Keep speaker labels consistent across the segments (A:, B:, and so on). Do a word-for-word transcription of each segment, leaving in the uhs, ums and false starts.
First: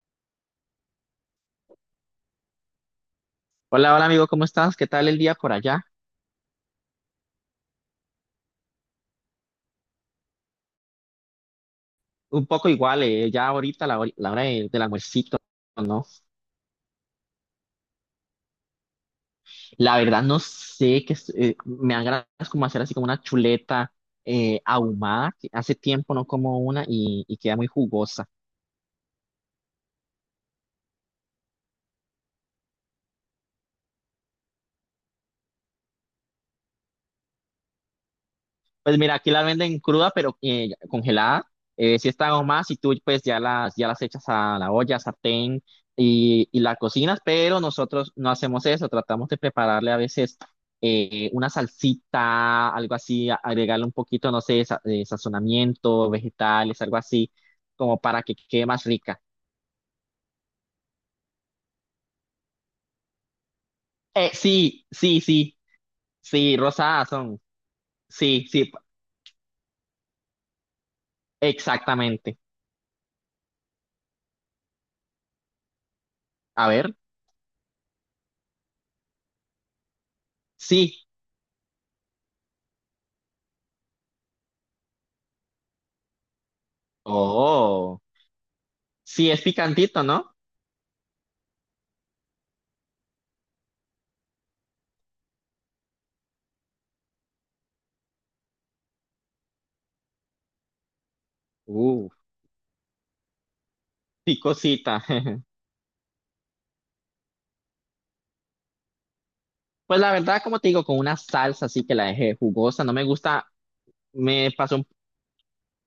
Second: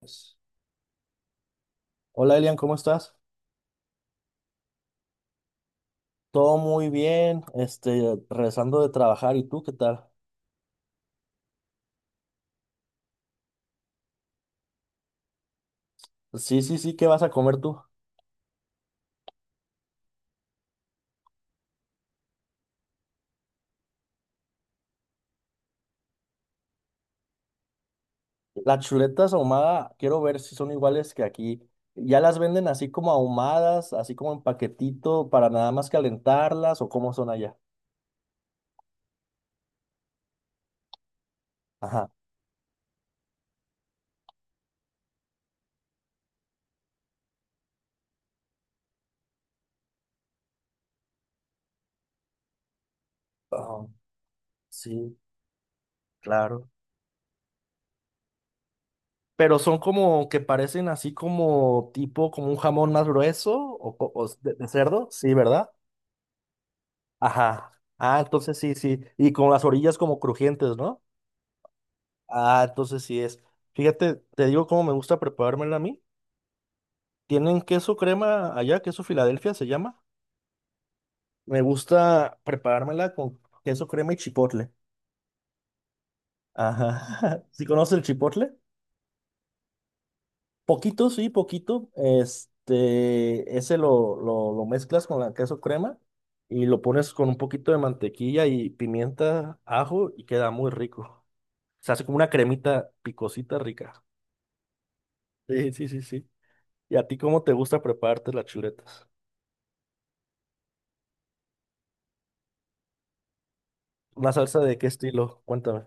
A: Pues, hola Elian, ¿cómo estás?
B: Hola, hola amigo, ¿cómo estás? ¿Qué tal el día por allá?
A: Todo muy bien, este, regresando de trabajar, ¿y tú qué tal?
B: Un poco igual, eh, ya ahorita la, hor- la hora de- del almuercito, ¿no?
A: Sí, sí, sí, ¿qué vas a comer tú?
B: La verdad no sé qué, es- eh, me agradas como hacer así como una chuleta eh, ahumada, que hace tiempo no como una y, y queda muy jugosa.
A: Las chuletas ahumada, quiero ver si son iguales que aquí. ¿Ya las venden así como ahumadas, así como en paquetito para nada más calentarlas o cómo son allá?
B: Pues mira, aquí la venden cruda, pero eh, congelada. Eh,
A: Ajá.
B: si está más, y tú pues ya las, ya las echas a la olla, sartén y, y la cocinas, pero nosotros no hacemos eso, tratamos de prepararle a veces eh, una salsita, algo así, a-
A: Ah,
B: agregarle un poquito, no sé, sa- eh,
A: sí,
B: sazonamiento,
A: claro.
B: vegetales, algo así, como para que quede más rica.
A: Pero son como que parecen así como tipo, como un jamón más grueso o, co- o
B: Eh,
A: de, de
B: sí,
A: cerdo,
B: sí,
A: sí,
B: sí,
A: ¿verdad?
B: sí, rosadas son.
A: Ajá. Ah,
B: Sí,
A: entonces
B: sí,
A: sí, sí. Y con las orillas como crujientes, ¿no?
B: exactamente.
A: Ah, entonces sí es. Fíjate, te digo cómo me gusta preparármela a mí.
B: A ver,
A: Tienen queso crema allá, queso Filadelfia se llama.
B: sí.
A: Me gusta preparármela con queso crema y chipotle. Ajá. ¿Sí conoces
B: Oh,
A: el chipotle?
B: sí, es picantito, ¿no?
A: Poquito, sí, poquito. Este, ese lo, lo, lo mezclas con la queso crema y lo pones con un poquito de mantequilla y pimienta, ajo y queda muy rico. Se hace
B: Uh,
A: como una cremita picosita rica.
B: picosita.
A: Sí, sí, sí, sí. ¿Y a ti cómo te gusta prepararte las chuletas?
B: Pues la verdad, como te digo, con una salsa así que la dejé jugosa, no me gusta,
A: ¿Una
B: me
A: salsa de
B: pasó.
A: qué estilo? Cuéntame.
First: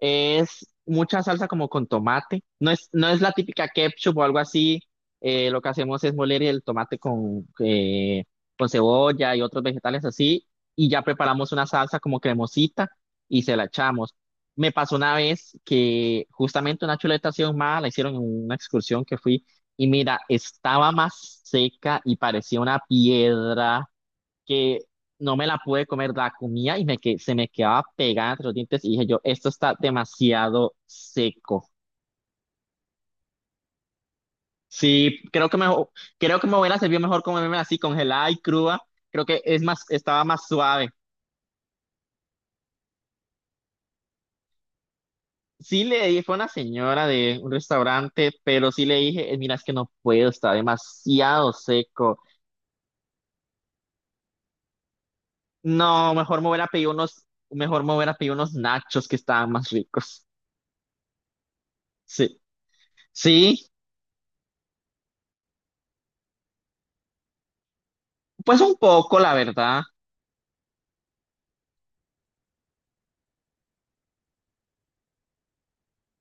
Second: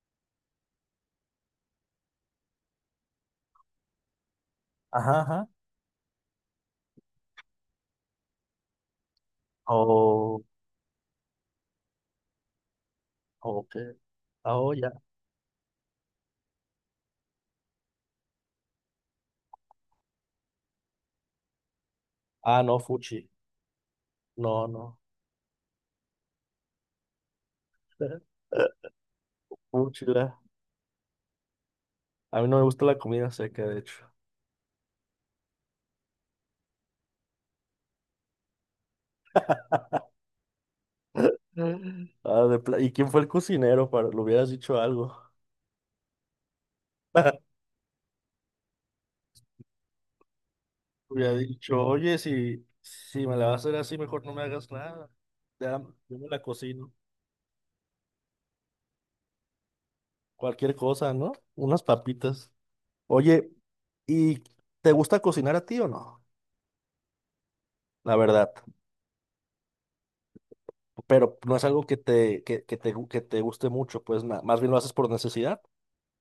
B: Es mucha salsa como con tomate. No es, no es la típica ketchup o algo así.
A: Ajá, ajá.
B: Eh, lo que hacemos es moler el tomate con, eh, con cebolla y otros vegetales
A: Oh,
B: así. Y ya preparamos una salsa como cremosita y se la
A: ok.
B: echamos.
A: Ah, oh,
B: Me
A: ya.
B: pasó una vez que justamente una chuleta así ahumada la hicieron en una excursión que fui. Y mira, estaba más seca y parecía
A: Ah, no,
B: una
A: fuchi.
B: piedra
A: No,
B: que
A: no.
B: no me la pude comer, la comía y me que, se me quedaba pegada entre los dientes y dije yo, esto está
A: Fuchila.
B: demasiado seco.
A: A mí no me gusta la comida seca, de hecho.
B: Sí, creo que me, creo que me hubiera servido mejor comerme así congelada y cruda. Creo que es más, estaba más suave.
A: Mm. Ah, de pla- ¿Y quién fue el cocinero? Para... Le hubieras dicho algo.
B: Sí le dije, fue una señora de un restaurante, pero sí le dije, "Eh, mira, es que no puedo, está
A: Hubiera
B: demasiado
A: dicho, oye,
B: seco".
A: si, si me la vas a hacer así, mejor no me hagas nada. Ya,
B: No,
A: yo me la
B: mejor me hubiera pedido
A: cocino.
B: unos, mejor me hubiera pedido unos nachos que estaban más ricos.
A: Cualquier cosa, ¿no? Unas
B: Sí,
A: papitas.
B: sí,
A: Oye, ¿y te gusta cocinar a ti o no? La verdad,
B: pues un poco, la verdad.
A: pero no es algo que te, que, que te, gu- que te guste mucho, pues ma- más bien lo haces por necesidad.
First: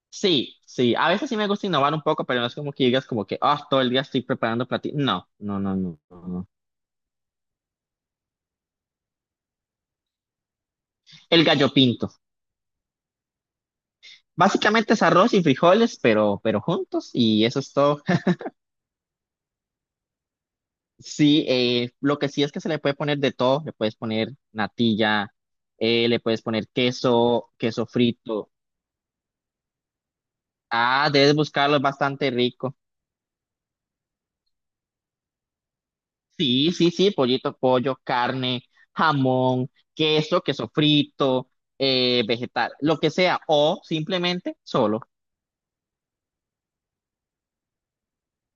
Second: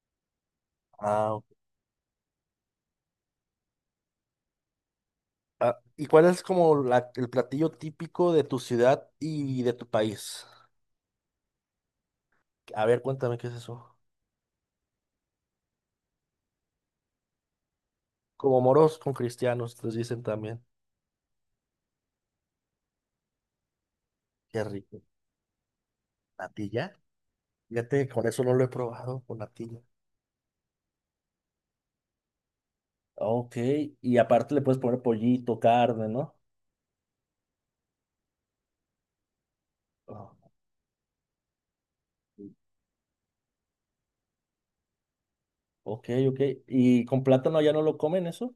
B: Sí, sí, a veces
A: Ah,
B: sí me
A: ok.
B: gusta innovar un poco, pero no es como que digas como que, ah, todo el día estoy preparando platillos. No, no, no,
A: Ah,
B: no,
A: ¿y cuál
B: no,
A: es
B: no.
A: como la- el platillo típico de tu ciudad y de tu país?
B: El gallo pinto.
A: A ver, cuéntame qué es eso.
B: Básicamente es arroz y frijoles, pero, pero juntos y eso es todo.
A: Como moros con cristianos, les dicen también.
B: Sí, eh, lo que sí es que se le puede poner de todo. Le puedes poner
A: Qué rico.
B: natilla, eh, le puedes poner
A: ¿Natilla?
B: queso, queso
A: Fíjate, con eso
B: frito.
A: no lo he probado, con natilla.
B: Ah, debes buscarlo, es bastante rico.
A: Ok, y aparte le puedes poner pollito, carne, ¿no?
B: Sí, sí, sí, pollito, pollo, carne, jamón,
A: Ah,
B: queso, queso frito, eh, vegetal, lo que sea, o simplemente solo.
A: ok, ok. ¿Y con plátano ya no lo comen eso?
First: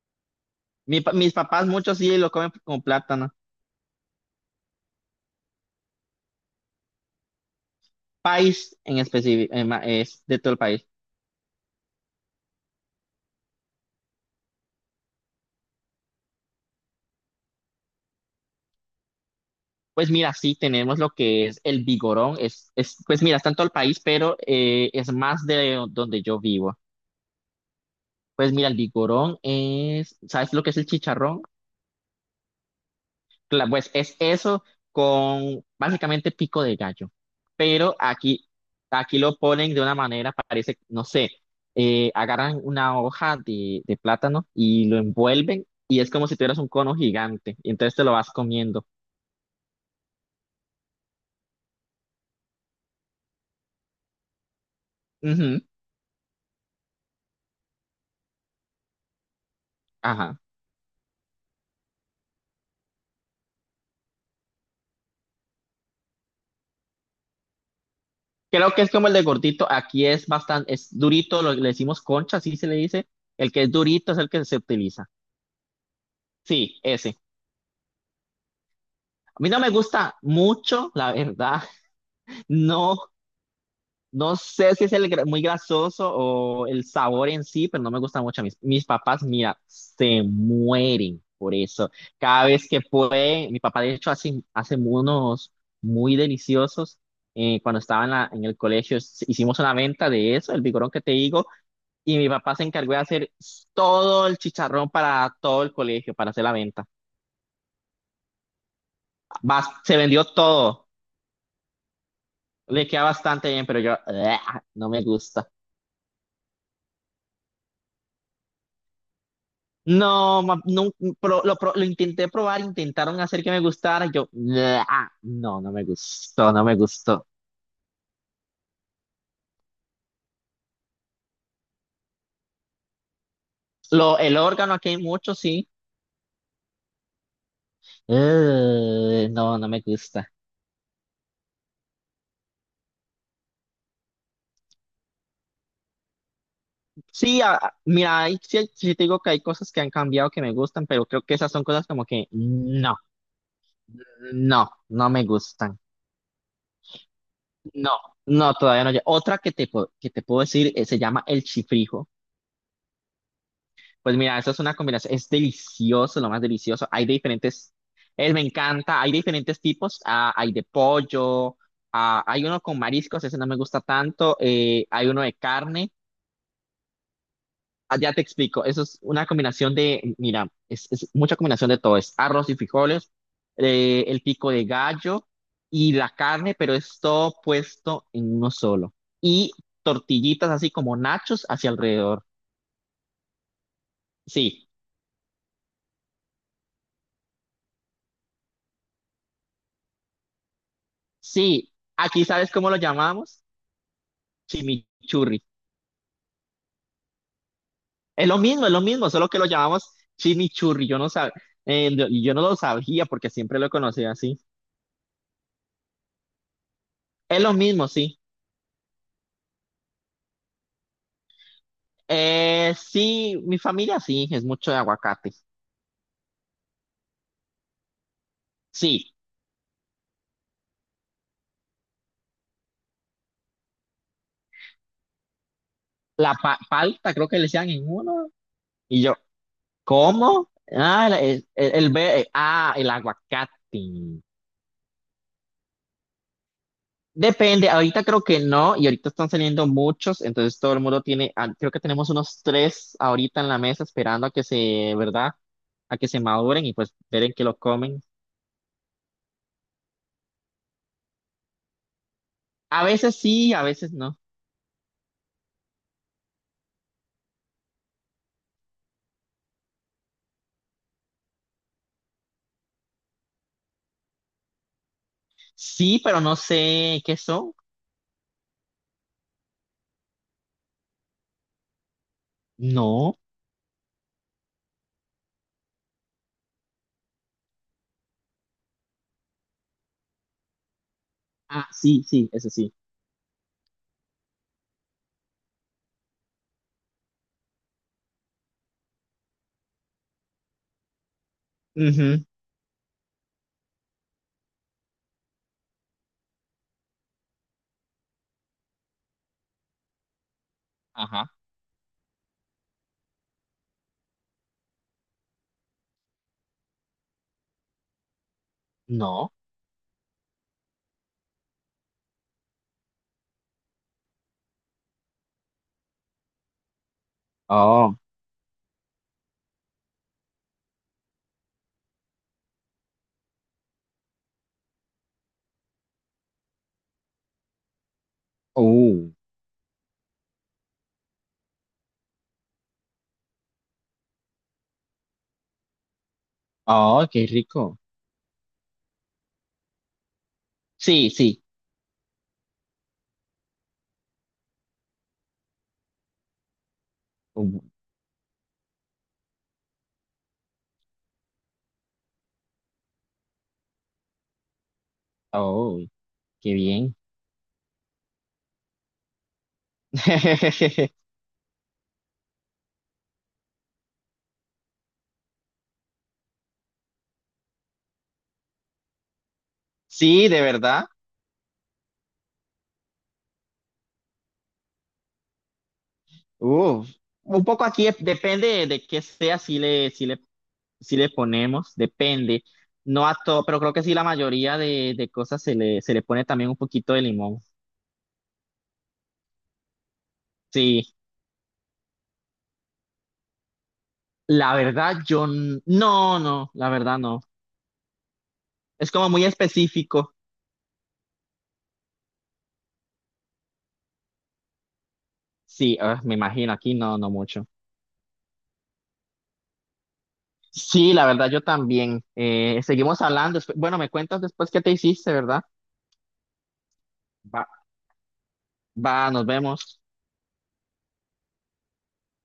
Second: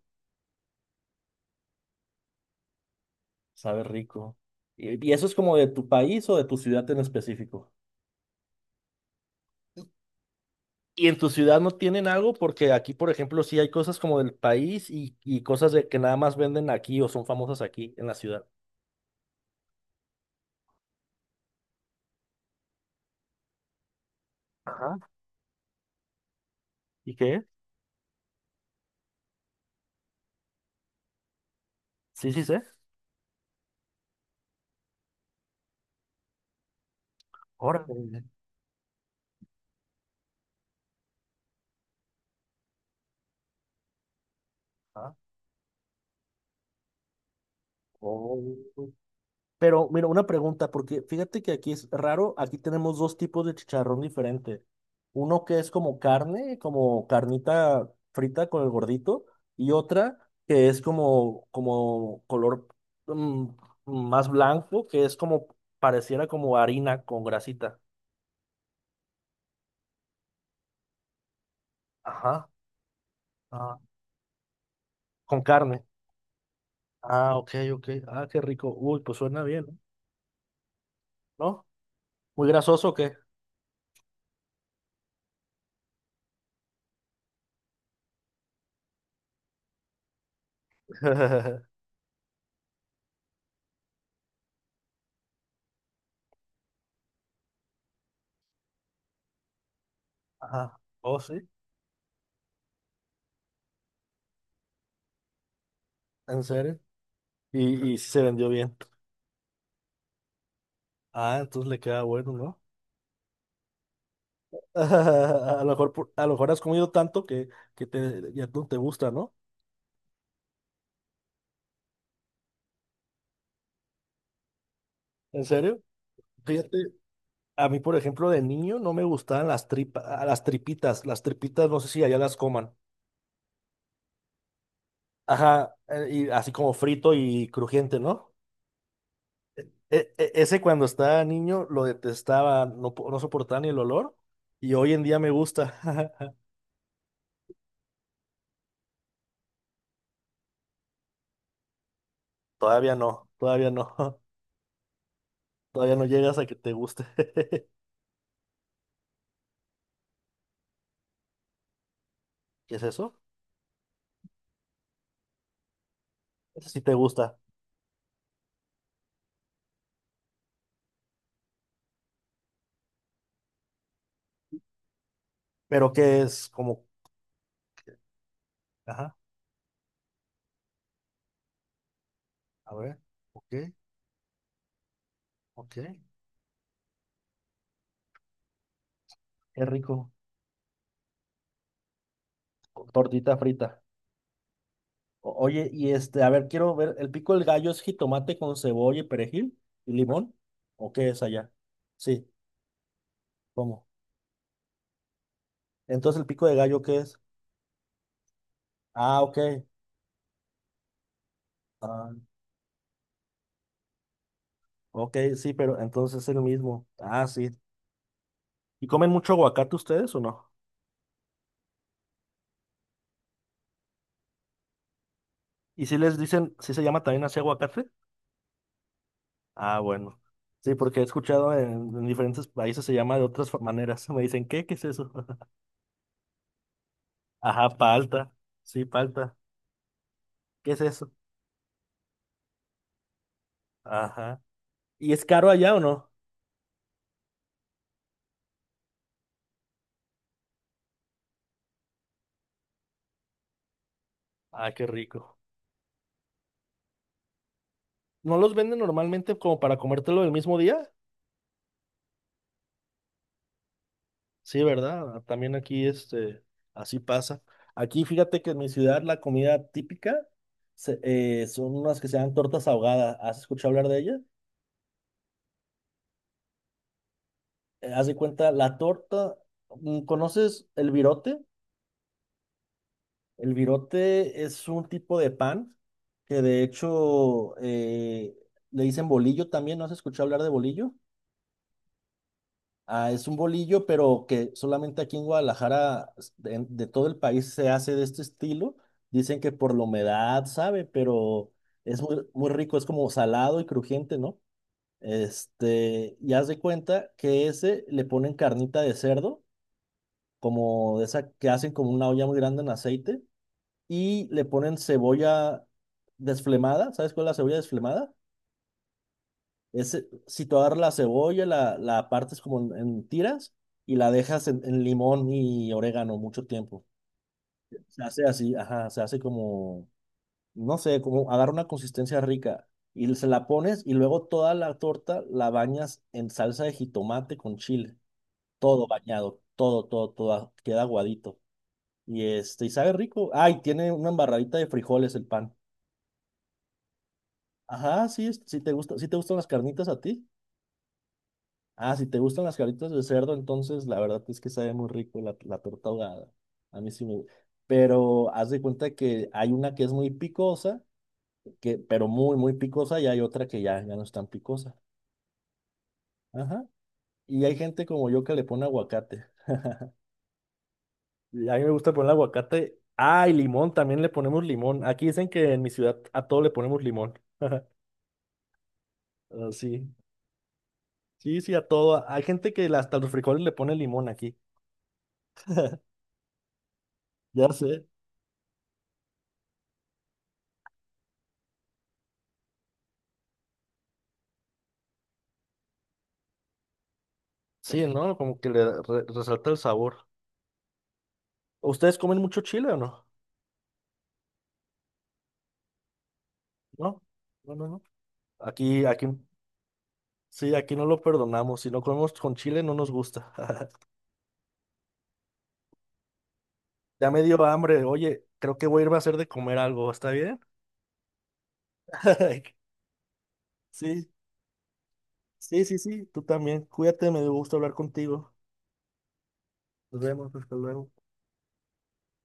B: Mi pa- mis papás muchos sí lo comen con plátano.
A: Sabe rico. ¿Y y eso es como de tu país o de tu ciudad en específico?
B: País en específico, es de todo el país.
A: ¿Y en tu ciudad no tienen algo? Porque aquí, por ejemplo, sí hay cosas como del país y, y cosas de que nada más venden aquí o son famosas aquí en la ciudad.
B: Pues mira, sí tenemos lo que es el vigorón, es, es, pues mira, está en todo el país, pero eh,
A: Ajá.
B: es más de donde yo vivo.
A: ¿Y qué?
B: Pues mira, el vigorón es, ¿sabes lo que es el chicharrón?
A: Sí, sí, sé.
B: Cla- Pues es eso con básicamente pico de gallo. Pero
A: Órale.
B: aquí, aquí lo ponen de una manera, parece, no sé, eh, agarran una hoja de, de plátano y lo
A: Ah.
B: envuelven y es como si tuvieras un cono gigante y entonces te lo vas
A: Oh.
B: comiendo.
A: Pero mira, una pregunta, porque fíjate que aquí es raro, aquí tenemos dos tipos de chicharrón diferente. Uno que
B: Ujú,
A: es como carne, como carnita frita con el gordito, y otra
B: ajá.
A: que es como, como color mm, más blanco, que es como pareciera como harina con grasita.
B: Creo que es como el de gordito, aquí es bastante, es durito, lo, le decimos concha,
A: Ajá,
B: así se le dice. El que es
A: ah,
B: durito es el que se utiliza.
A: con carne.
B: Sí, ese.
A: Ah, ok, ok. Ah, qué rico. Uy, pues
B: A
A: suena
B: mí no
A: bien,
B: me
A: ¿no?
B: gusta mucho, la verdad.
A: ¿No? ¿Muy grasoso o
B: No.
A: qué?
B: No sé si es el gra- muy grasoso o el sabor en sí, pero no me gusta mucho. Mis, mis papás, mira, se mueren por eso. Cada vez que puede, mi papá de hecho hace, hace unos muy deliciosos. Eh, cuando estaba en, la- en el colegio s- hicimos una venta de eso, el
A: Ajá.
B: vigorón que te
A: Oh,
B: digo,
A: sí.
B: y mi papá se encargó de hacer s- todo el chicharrón para todo el colegio, para hacer
A: ¿En
B: la
A: serio?
B: venta.
A: Y, y sí se vendió bien.
B: Bas- se vendió todo,
A: Ah, entonces le queda bueno, ¿no?
B: le queda bastante bien, pero yo, ¡ah! No me gusta.
A: A lo mejor, por- a lo mejor has comido tanto que, que te, ya no te gusta, ¿no?
B: No, ma- no, pro- lo, pro- lo intenté probar, intentaron hacer que me gustara, yo, "Ah,
A: ¿En
B: no, no
A: serio?
B: me gustó, no me
A: Fíjate,
B: gustó".
A: a mí, por ejemplo, de niño no me gustaban las tripas, las tripitas. Las tripitas, no sé si allá las coman.
B: Lo, el órgano aquí hay mucho, sí.
A: Ajá, eh, y así como frito y crujiente, ¿no?
B: Eh, no, no me
A: E-
B: gusta.
A: e- ese cuando estaba niño lo detestaba, no, po- no soportaba ni el olor. Y hoy en día me gusta.
B: Sí, a- a- mira, ahí sí, hay- sí te digo que hay cosas que han cambiado que me gustan, pero creo que esas son cosas como que
A: Todavía
B: no,
A: no, todavía no.
B: no, no me gustan.
A: Todavía no llegas a que te guste.
B: No, no, todavía no. lle- Otra que te, pu- que te puedo decir, eh, se llama el chifrijo.
A: ¿Qué es eso?
B: Pues mira, eso es una combinación, es delicioso, lo más
A: Eso sí
B: delicioso.
A: te
B: Hay de
A: gusta.
B: diferentes, eh, me encanta, hay de diferentes tipos, ah, hay de pollo, ah, hay uno con mariscos, ese no me gusta tanto, eh, hay uno de
A: Pero
B: carne.
A: que es como,
B: Ah, ya te explico, eso es
A: ajá,
B: una combinación de, mira, es, es mucha combinación de todo, es arroz y
A: a ver,
B: frijoles,
A: ok,
B: eh, el pico de gallo
A: ok,
B: y la carne, pero es todo puesto en uno solo. Y
A: qué rico,
B: tortillitas así como nachos hacia alrededor.
A: con tortita frita.
B: Sí,
A: O- oye, y este, a ver, quiero ver, ¿el pico del gallo es jitomate con cebolla y perejil y limón? ¿O qué es allá?
B: sí, aquí
A: Sí,
B: sabes cómo lo llamamos.
A: ¿cómo?
B: Chimichurri.
A: Entonces, ¿el pico de gallo qué es?
B: Es lo mismo, es lo mismo,
A: Ah,
B: solo
A: ok.
B: que lo llamamos chimichurri. Yo no sab... eh, no-
A: Ah,
B: yo no lo sabía porque siempre lo conocía así.
A: ok, sí, pero entonces es el mismo. Ah,
B: Es
A: sí.
B: lo mismo, sí.
A: ¿Y comen mucho aguacate ustedes o no?
B: Eh, sí, mi familia sí, es mucho de aguacate.
A: ¿Y si les dicen, si se llama también así aguacate?
B: Sí,
A: Ah, bueno. Sí, porque he escuchado en, en diferentes países se llama de otras fa- maneras. Me dicen, ¿qué? ¿Qué es eso?
B: la pa- palta creo que le
A: Ajá,
B: decían en uno.
A: palta. Sí,
B: Y yo,
A: palta.
B: ¿cómo?
A: ¿Qué es
B: Ah,
A: eso?
B: la- el, el, el ve- eh, ah, el aguacate.
A: Ajá. ¿Y es caro allá o no?
B: Depende, ahorita creo que no, y ahorita están saliendo muchos, entonces todo el mundo tiene, ah, creo que tenemos unos tres ahorita en la mesa esperando a que
A: Ah, qué
B: se, ¿verdad?
A: rico.
B: A que se maduren y pues ver en qué lo comen.
A: ¿No los venden normalmente como para comértelo el mismo día?
B: A veces sí, a veces no.
A: Sí, ¿verdad? También aquí, este, así pasa. Aquí, fíjate que en mi ciudad la comida típica se- eh, son unas que se llaman tortas ahogadas. ¿Has escuchado hablar de ellas?
B: Sí, pero no sé qué son.
A: Eh, haz de cuenta, la torta, mm, ¿conoces el virote?
B: No.
A: El virote es un tipo de pan que de hecho eh, le dicen bolillo también. ¿No has escuchado hablar de bolillo?
B: Ah, sí, sí, eso sí.
A: Ah, es un bolillo, pero que solamente aquí en Guadalajara, s- de, en- de todo el país, se hace de este estilo. Dicen que por la humedad, sabe, pero es
B: Ujú,
A: muy, muy rico, es como salado y crujiente, ¿no? Este, y haz de cuenta que ese le ponen carnita de cerdo, como de
B: ajá.
A: esa que hacen como una olla muy grande en aceite y le ponen cebolla desflemada. ¿Sabes cuál es la cebolla desflemada?
B: No.
A: Es eh, situar la cebolla, la, la partes como en, en tiras y la dejas en, en limón y orégano mucho tiempo.
B: Oh,
A: Se hace así, ajá, se hace como, no sé, como agarra una consistencia rica. Y se la pones y luego toda la torta la bañas en salsa de jitomate con chile. Todo
B: uh,
A: bañado, todo, todo, todo, queda aguadito. Y este, y sabe rico. Ay, tiene una embarradita de frijoles el pan.
B: oh, qué rico.
A: Ajá, sí, es- sí te gusta, sí te gustan las carnitas a ti.
B: Sí, sí.
A: Ah, si te gustan las carnitas de cerdo, entonces la verdad es que sabe muy rico la, la torta ahogada. A mí sí me gusta.
B: Uh,
A: Pero haz de cuenta que hay una que es muy picosa, que, pero muy, muy picosa, y hay otra que ya, ya no es tan picosa.
B: oh, qué
A: Ajá.
B: bien.
A: Y hay gente como yo que le pone aguacate. Y a mí me gusta poner aguacate. Ah, y limón, también le ponemos limón. Aquí dicen que en mi ciudad a todo le ponemos limón. Ah, sí.
B: Sí, de verdad.
A: Sí, sí, a todo. Hay gente que hasta los frijoles le pone limón aquí.
B: Uf, un
A: Ya
B: poco
A: sé.
B: aquí es- depende de qué sea, si le, si le, si le ponemos, depende. No a todo, pero creo que sí la mayoría de, de cosas se le, se le pone también un poquito de limón.
A: Sí, ¿no? Como que le da- re- resalta el sabor.
B: Sí,
A: ¿Ustedes comen mucho chile o no?
B: la verdad yo n- no, no, la verdad
A: No,
B: no.
A: no, no, no. Aquí,
B: Es
A: aquí,
B: como muy específico.
A: sí, aquí no lo perdonamos. Si no comemos con chile, no nos gusta.
B: Sí, ah, me imagino, aquí no, no
A: Ya me dio
B: mucho.
A: hambre. Oye, creo que voy a irme a hacer de comer algo. ¿Está bien?
B: Sí, la verdad yo también. Eh, seguimos hablando. despu- Bueno, me
A: Sí,
B: cuentas después qué te hiciste, ¿verdad?
A: sí, sí, sí. Tú también. Cuídate, me dio
B: Va,
A: gusto hablar contigo.
B: va, nos vemos.
A: Nos vemos, hasta luego.